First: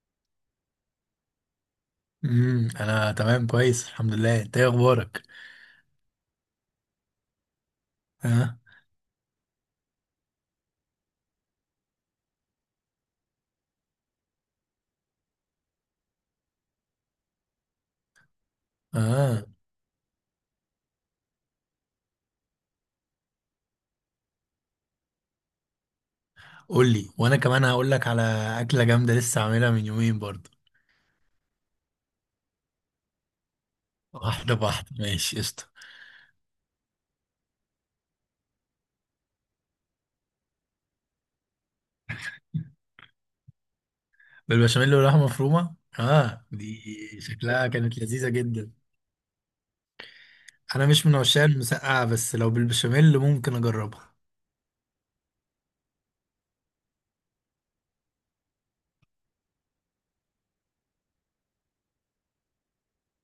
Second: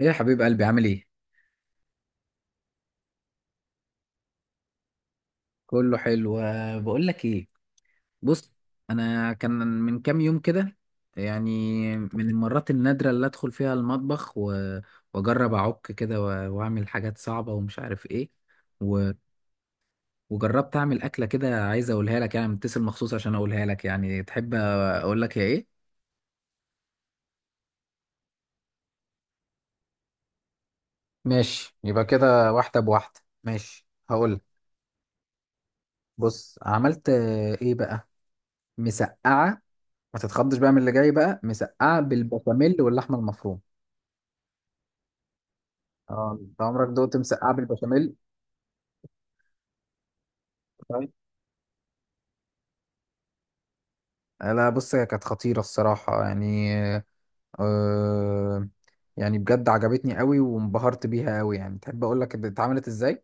ايه يا حبيب قلبي، عامل ايه؟ انا تمام كويس، الحمد لله. انت ايه اخبارك؟ كله حلو. بقول لك ايه. بص، اه. انا كان من كام يوم كده، يعني من المرات النادرة اللي ادخل فيها المطبخ واجرب اعك كده واعمل حاجات صعبة ومش عارف ايه و- اه، وجربت اعمل اكلة كده. عايز اقولها لك، يعني متصل مخصوص عشان اقولها لك، يعني تحب اقول لك هي ايه؟ قول لي وانا كمان هقول لك على اكله جامده لسه عاملها من يومين برضه. ماشي، يبقى كده واحدة بواحدة، ماشي هقول. واحده بواحده، ماشي قشطه. بص، عملت، ايه بقى؟ مسقعة. ما تتخضش بقى من اللي جاي، بقى مسقعه بالبشاميل واللحمه المفرومه. بالبشاميل واللحمه مفرومه، اه، اه انت دي عمرك دقت مسقعه شكلها كانت بالبشاميل؟ لذيذه جدا. انا مش طيب. من عشاق المسقعه بس لو بالبشاميل ممكن اجربها. لا بص، هي كانت خطيره الصراحه يعني. آه يعني بجد عجبتني قوي وانبهرت بيها قوي. يعني تحب اقول لك اتعملت ازاي؟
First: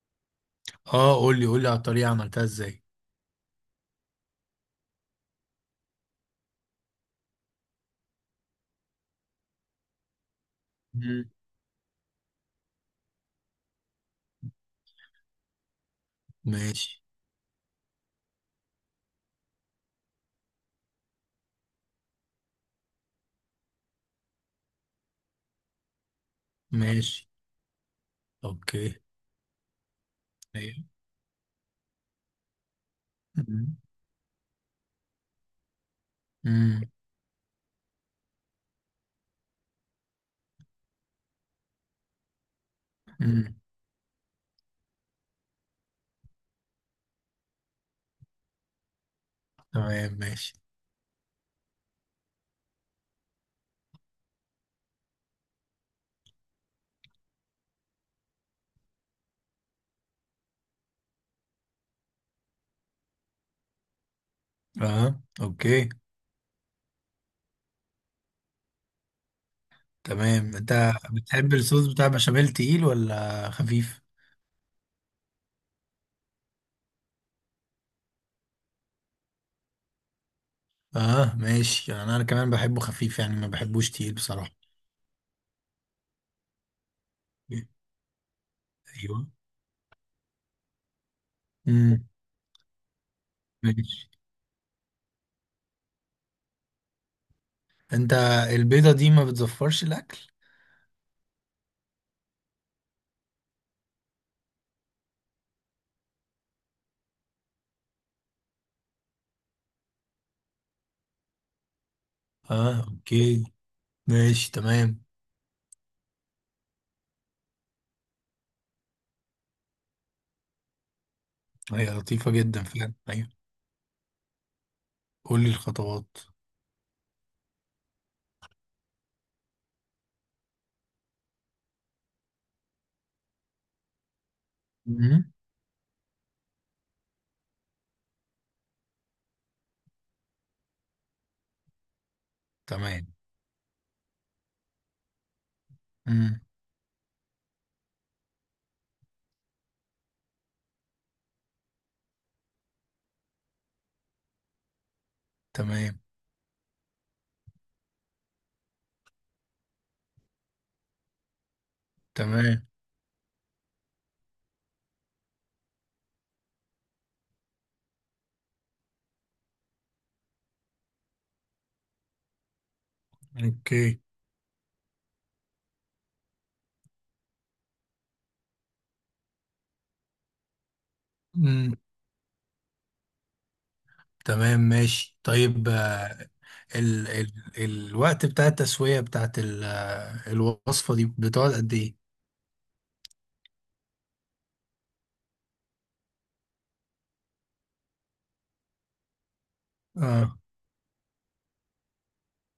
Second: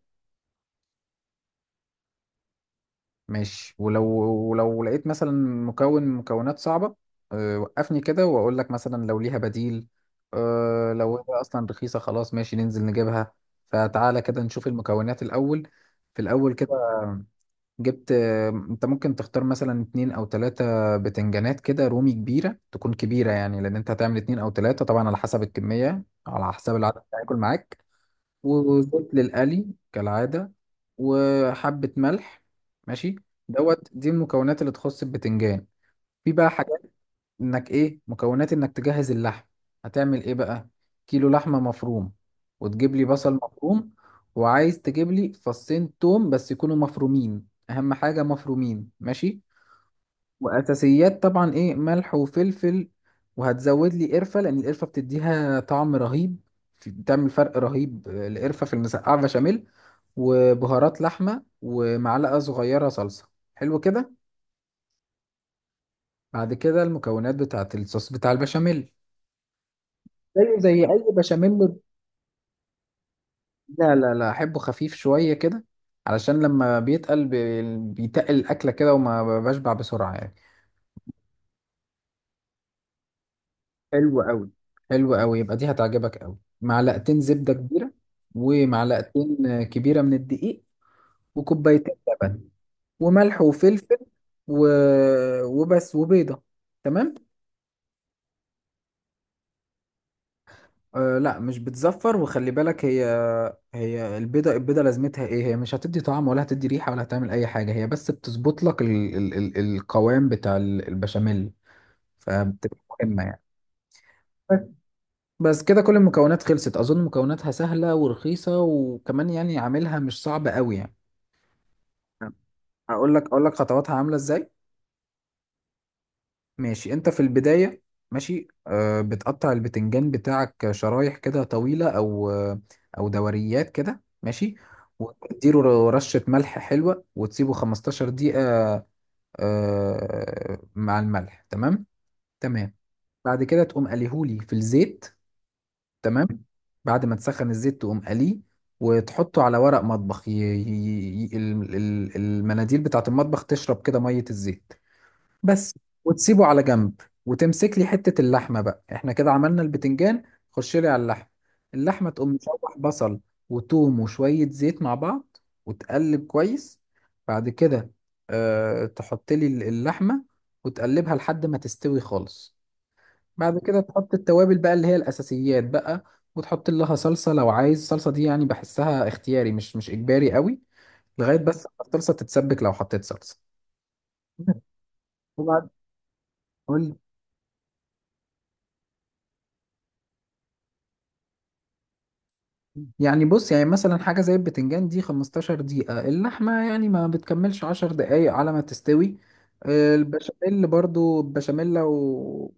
اه قول لي، قول لي على الطريقه عملتها ازاي. ماشي. ولو، ولو لقيت مثلا مكون من مكونات صعبه، وقفني كده واقول لك مثلا لو ليها بديل. لو مم. هي اصلا رخيصه، خلاص ماشي ننزل نجيبها. فتعالى كده نشوف المكونات الاول. في الاول كده ماشي. جبت، انت ممكن تختار مثلا اتنين او تلاتة بتنجانات كده رومي كبيرة، تكون كبيرة يعني، لان انت هتعمل اتنين او تلاتة، طبعا على حسب الكمية، على حسب العدد اللي ماشي. هياكل معاك. اوكي. وزيت للقلي كالعادة، ايوه. وحبة ملح، ماشي. دوت دي المكونات اللي تخص البتنجان. في بقى امم حاجات، انك ايه، مكونات انك تجهز اللحم. هتعمل ايه بقى؟ كيلو لحمة مفروم، وتجيب لي بصل امم مفروم، وعايز تجيب لي فصين توم بس يكونوا مفرومين، اهم حاجة مفرومين، ماشي. تمام ماشي. واساسيات طبعا ايه، ملح وفلفل. وهتزود لي قرفة لان القرفة بتديها طعم رهيب. بتعمل فرق رهيب، القرفة في المسقعة بشاميل. وبهارات لحمة، ومعلقة صغيرة صلصة. حلو كده. اه اوكي. بعد كده المكونات بتاعت الصوص بتاع البشاميل. تمام، زيه زي انت اي بتحب بشاميل. الصوص بتاع بشاميل تقيل ولا لا خفيف؟ لا لا، احبه خفيف شويه كده، علشان لما بيتقل بيتقل الاكله كده وما بشبع بسرعه يعني. اه ماشي، يعني انا كمان بحبه خفيف، يعني ما بحبوش تقيل حلو قوي، بصراحة. حلو قوي، يبقى دي هتعجبك قوي. معلقتين زبده كبيره، ايوه. ومعلقتين كبيره من الدقيق. وكوبايتين امم لبن. وملح وفلفل. ماشي. و... وبس. وبيضه. تمام. انت البيضة دي ما بتزفرش الاكل؟ أه لا، مش بتزفر. وخلي بالك، هي، هي البيضة، البيضة لازمتها ايه؟ هي مش هتدي طعم ولا هتدي ريحة ولا هتعمل اي حاجة، هي بس بتظبط لك القوام بتاع البشاميل. فبتبقى اه مهمة يعني. اوكي. ماشي بس تمام. بس كده كل المكونات خلصت. اظن مكوناتها سهلة ورخيصة، وكمان يعني عاملها مش صعب قوي يعني. هي لطيفة جدا فعلا، هقول لك ايوه. اقول لك خطواتها عاملة ازاي. قول لي الخطوات. ماشي، انت في البداية، ماشي، بتقطع البتنجان بتاعك شرايح كده طويلة، او دوريات كده، ماشي. امم وتديله رشة ملح حلوة وتسيبه 15 دقيقة. آه مع الملح، تمام، تمام. تمام. بعد كده تقوم قليهولي في الزيت، تمام. امم بعد ما تسخن الزيت تقوم قليه، وتحطه على ورق مطبخ، المناديل بتاعة المطبخ تشرب كده مية الزيت، بس. تمام. وتسيبه على جنب، وتمسك لي حتة اللحمة بقى. احنا كده عملنا البتنجان، خش لي على اللحمة. اللحمة تقوم تمام. مشوح بصل وتوم وشوية زيت مع بعض، وتقلب كويس. بعد كده تحط لي اللحمة وتقلبها لحد ما تستوي خالص. بعد كده اوكي. تحط التوابل بقى، اللي هي الأساسيات بقى. وتحط لها صلصة لو عايز، الصلصة دي يعني بحسها اختياري، مش إجباري قوي، لغاية بس ما الصلصة تتسبك، لو حطيت صلصة. تمام ماشي طيب. وبعد، قول. ال ال الوقت بتاع التسوية بتاعت الوصفة دي بتقعد قد ايه؟ يعني بص، يعني مثلا حاجة زي البتنجان دي 15 دقيقة. اللحمة يعني ما بتكملش 10 دقايق على ما تستوي. اه. البشاميل برضو، البشاميل لو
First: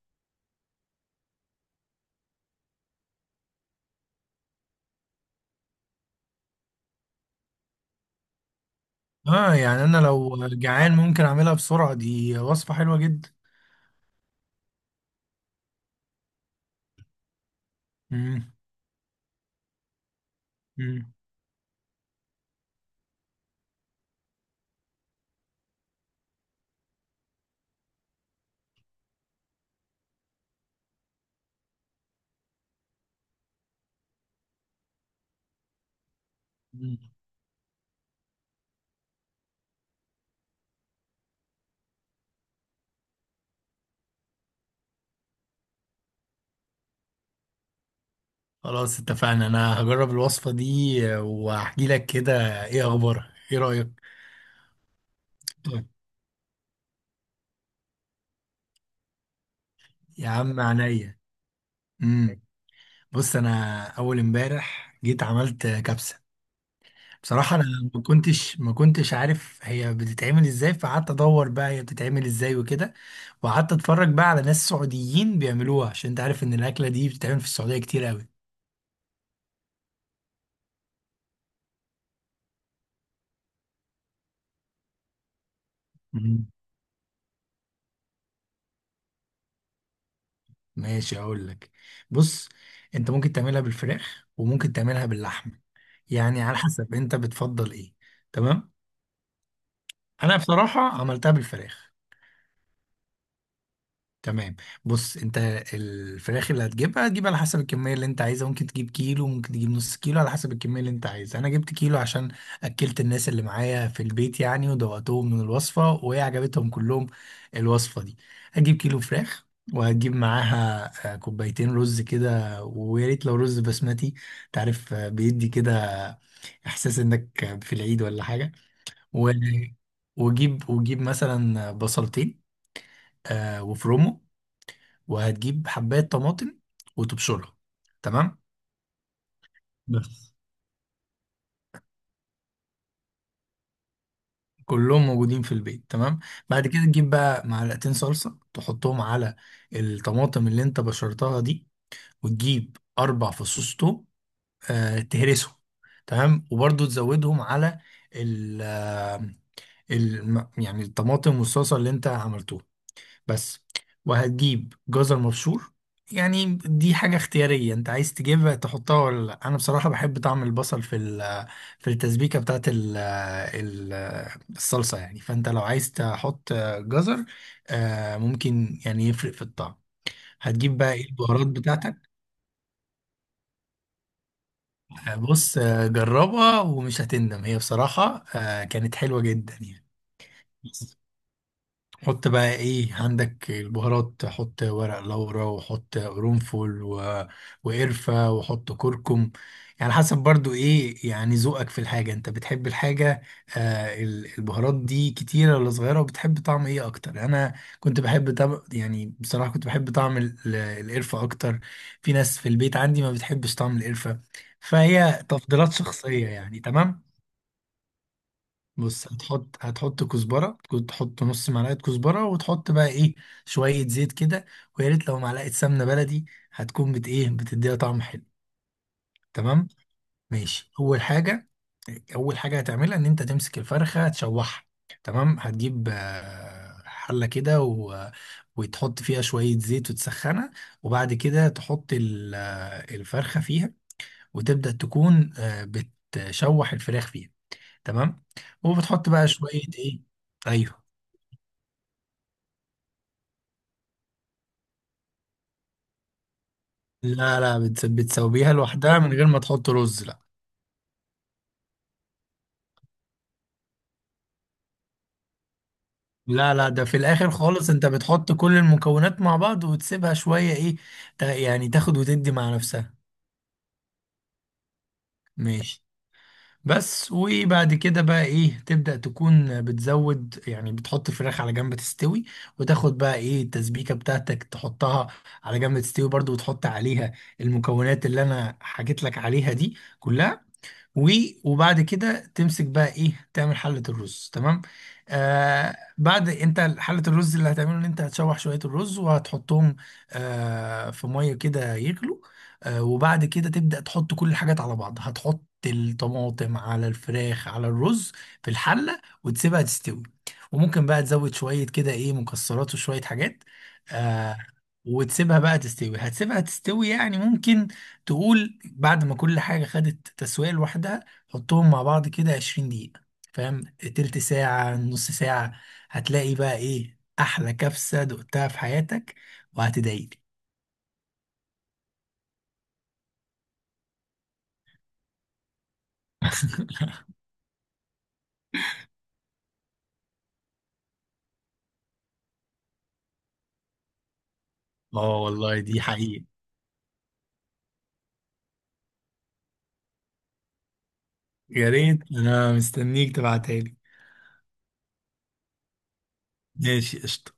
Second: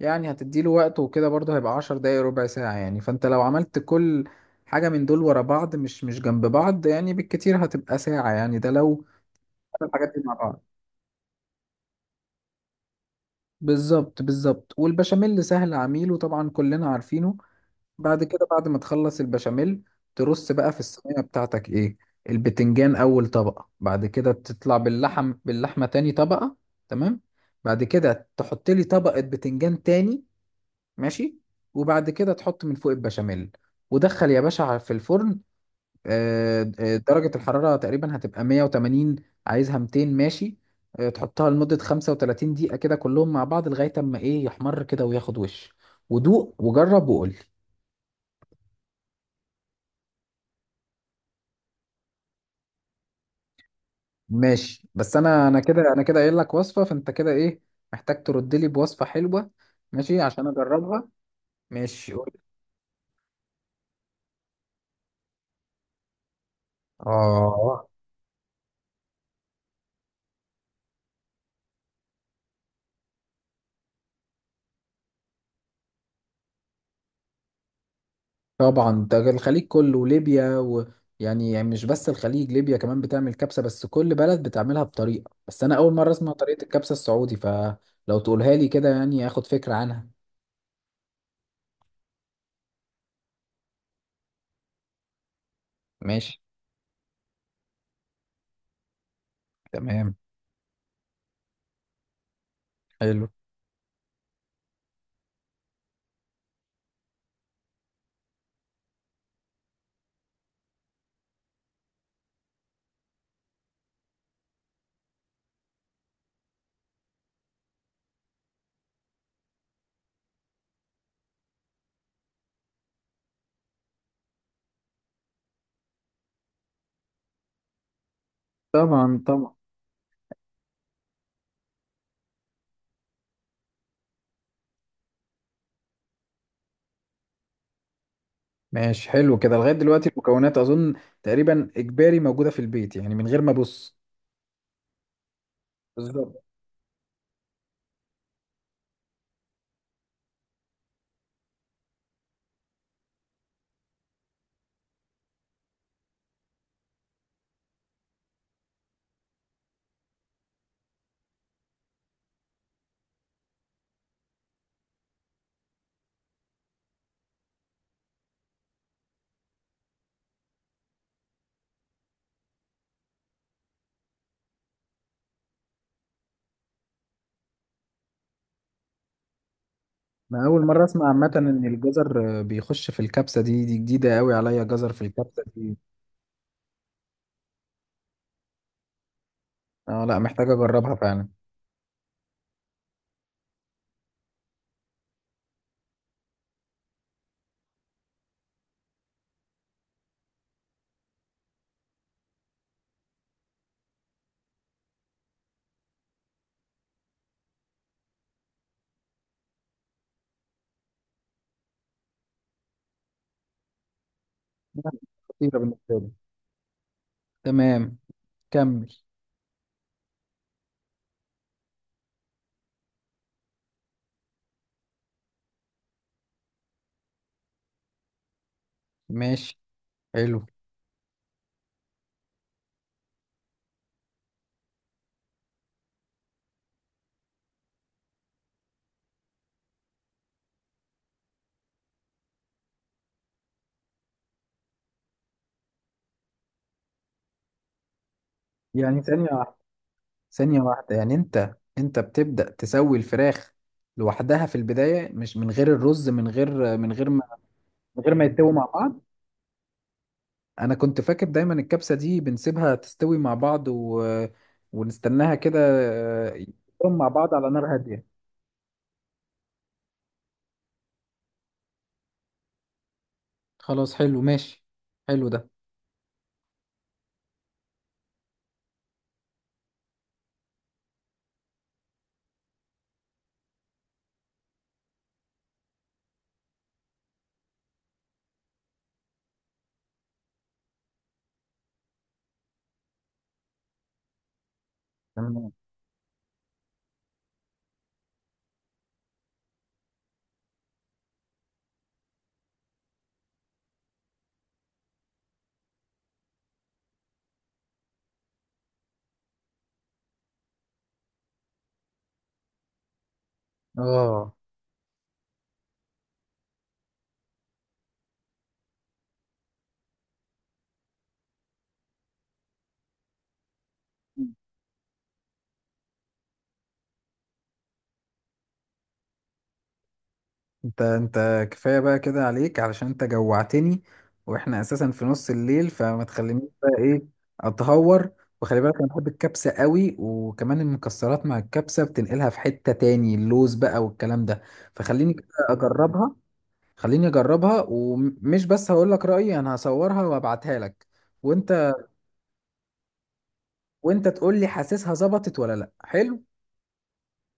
يعني هتديله وقت وكده برضو هيبقى 10 دقايق، ربع ساعة يعني. فانت لو عملت كل حاجة من دول ورا بعض، مش جنب بعض يعني، بالكتير هتبقى ساعة يعني، ده لو اه يعني انا الحاجات دي مع لو بعض. جعان ممكن اعملها بسرعة، دي وصفة حلوة جدا. بالظبط، بالظبط. والبشاميل سهل عميل، وطبعا كلنا عارفينه. بعد كده، مم. بعد ما تخلص البشاميل، ترص بقى في مم. الصينية بتاعتك ايه، البتنجان اول طبقة. بعد كده تطلع باللحمة تاني طبقة، تمام. بعد كده تحط لي طبقة بتنجان تاني، ماشي. وبعد كده تحط من فوق البشاميل، ودخل يا باشا في الفرن. مم. درجة الحرارة تقريبا هتبقى 180، عايزها 200، ماشي. تحطها لمدة 35 دقيقة كده كلهم مع بعض، لغاية اما ايه يحمر كده وياخد وش. ودوق وجرب وقول. خلاص اتفقنا، انا هجرب الوصفة دي وهحكي لك كده ايه اخبارها، ايه رأيك؟ ماشي. بس انا كده، طيب. انا كده قايل لك وصفه، فانت كده ايه، محتاج ترد لي بوصفه حلوه، ماشي، يا عشان عم اجربها. عينيا. ماشي، قول. مم. بص، انا اول امبارح جيت عملت كبسة. بصراحة أنا اه ما كنتش عارف هي بتتعمل إزاي، فقعدت أدور بقى هي بتتعمل إزاي وكده. وقعدت أتفرج بقى على ناس سعوديين بيعملوها، عشان أنت عارف إن الأكلة دي بتتعمل في السعودية كتير أوي. طبعا، ده الخليج كله وليبيا، ويعني، مش بس الخليج، ليبيا كمان بتعمل كبسه، بس كل بلد بتعملها بطريقه. بس انا اول مره اسمع مم. طريقه الكبسه السعودي، فلو تقولها لي كده يعني اخد فكره عنها. ماشي أقول لك. بص، أنت ممكن تعملها بالفراخ وممكن تعملها باللحمة، ماشي. يعني على حسب أنت بتفضل إيه. تمام. تمام. أنا بصراحة عملتها بالفراخ. حلو. تمام. بص انت، الفراخ اللي هتجيبها هتجيب على حسب الكميه اللي انت عايزها، ممكن تجيب كيلو ممكن تجيب نص كيلو على حسب الكميه اللي انت عايزها. انا جبت كيلو عشان اكلت الناس اللي معايا في البيت، يعني ودوقتهم من الوصفه وهي عجبتهم كلهم الوصفه دي. هتجيب كيلو فراخ، وهتجيب معاها كوبايتين رز كده، ويا ريت لو رز بسمتي. تعرف بيدي كده احساس انك في العيد ولا حاجه. طبعا، و... طبعا. وجيب، وجيب مثلا بصلتين وفرومه. وهتجيب حباية طماطم وتبشرها، تمام؟ ماشي، حلو كده. لغايه دلوقتي بس. المكونات اظن تقريبا اجباري موجوده في البيت يعني، من غير ما ابص. كلهم موجودين في البيت تمام. بالظبط. بعد كده تجيب بقى معلقتين صلصة تحطهم على الطماطم اللي انت بشرتها دي، وتجيب اربع فصوص توم آه تهرسهم. تمام وبرضو تزودهم على ال آه، يعني الطماطم والصلصة اللي انت عملتوها. بس. وهتجيب جزر مبشور، يعني دي حاجة اختيارية انت عايز تجيبها تحطها ولا لا. انا بصراحة بحب طعم البصل في في التسبيكة بتاعت الصلصة، يعني فانت لو عايز تحط جزر ممكن يعني يفرق في الطعم. انا اول هتجيب مره بقى ايه اسمع عامه البهارات ان بتاعتك؟ الجزر بيخش في الكبسه دي، دي جديده قوي عليا، جزر في الكبسه بص دي. جربها ومش هتندم، هي بصراحة كانت حلوة جدا يعني. اه لا، محتاج اجربها فعلا. حط بقى ايه عندك البهارات، حط ورق لورا وحط قرنفل وقرفة وحط كركم. يعني حسب برضو ايه يعني ذوقك في الحاجة، انت بتحب الحاجة آه البهارات دي كتيرة ولا صغيرة، وبتحب طعم ايه اكتر. انا كنت بحب يعني بصراحة كنت بحب طعم القرفة اكتر. في ناس في البيت عندي ما بتحبش طعم القرفة، فهي خطيره تفضيلات بالنسبه لي. شخصية يعني. تمام. تمام، كمل. بص هتحط كزبرة، كنت تحط نص معلقة كزبرة، وتحط بقى ايه شوية زيت كده، ويا ريت لو معلقة سمنة بلدي هتكون بت ايه بتديها طعم حلو. ماشي، تمام. حلو. ماشي أول حاجة، أول حاجة هتعملها إن أنت تمسك الفرخة تشوحها. تمام، هتجيب حلة كده وتحط فيها شوية زيت وتسخنها، وبعد كده تحط الفرخة فيها، وتبدأ تكون بتشوح الفراخ فيها. تمام. يعني وبتحط بقى ثانيه واحده، شوية ايه. ثانيه ايوه. واحده، يعني انت بتبدا تسوي الفراخ لوحدها في البدايه، مش من غير الرز، من غير من غير ما لا لا، من غير ما يتسووا بتسويها مع بعض. لوحدها من غير ما تحط رز، لا. انا كنت فاكر دايما الكبسه دي بنسيبها تستوي مع بعض، ونستناها كده. لا لا، ده يتسووا في مع الاخر بعض على خالص نار انت هاديه. بتحط كل المكونات مع بعض وتسيبها شوية ايه يعني تاخد وتدي مع نفسها. خلاص حلو ماشي، حلو ده. ماشي. بس، وبعد كده بقى ايه تبدأ تكون بتزود، يعني بتحط الفراخ على جنب تستوي، وتاخد بقى ايه التسبيكة بتاعتك تحطها على جنب تستوي برضو، وتحط عليها المكونات اللي انا حكيت لك عليها دي كلها. و- وبعد كده تمسك بقى ايه تعمل حلة الرز. تمام. تمام. آه بعد انت حلة الرز اللي هتعمله ان انت هتشوح شوية الرز وهتحطهم آه في مية كده يغلوا، آه وبعد كده تبدأ تحط كل الحاجات على بعض، هتحط الطماطم على الفراخ على الرز في الحلة وتسيبها تستوي. وممكن بقى تزود شوية كده ايه مكسرات وشوية حاجات اه، آه. وتسيبها بقى تستوي، هتسيبها تستوي يعني ممكن تقول بعد ما كل حاجة خدت تسوية لوحدها حطهم مع بعض كده 20 دقيقة فاهم، تلت ساعة نص ساعة. هتلاقي بقى ايه أحلى كبسة دقتها في حياتك، وهتدعيلي. انت كفايه بقى كده عليك، علشان انت جوعتني. واحنا اساسا في نص الليل، فما تخلينيش بقى ايه، اتهور. وخلي بالك، انا بحب الكبسه قوي، وكمان المكسرات مع الكبسه بتنقلها في حته تاني، اللوز بقى والكلام ده. فخليني اه كده والله دي اجربها. حقيقة. خليني اجربها، ومش بس هقول لك رايي، انا هصورها وابعتها لك. يا وانت، ريت انا مستنيك تبعتها لي. وانت تقول لي حاسسها ظبطت ولا لا. حلو. ماشي قشطة.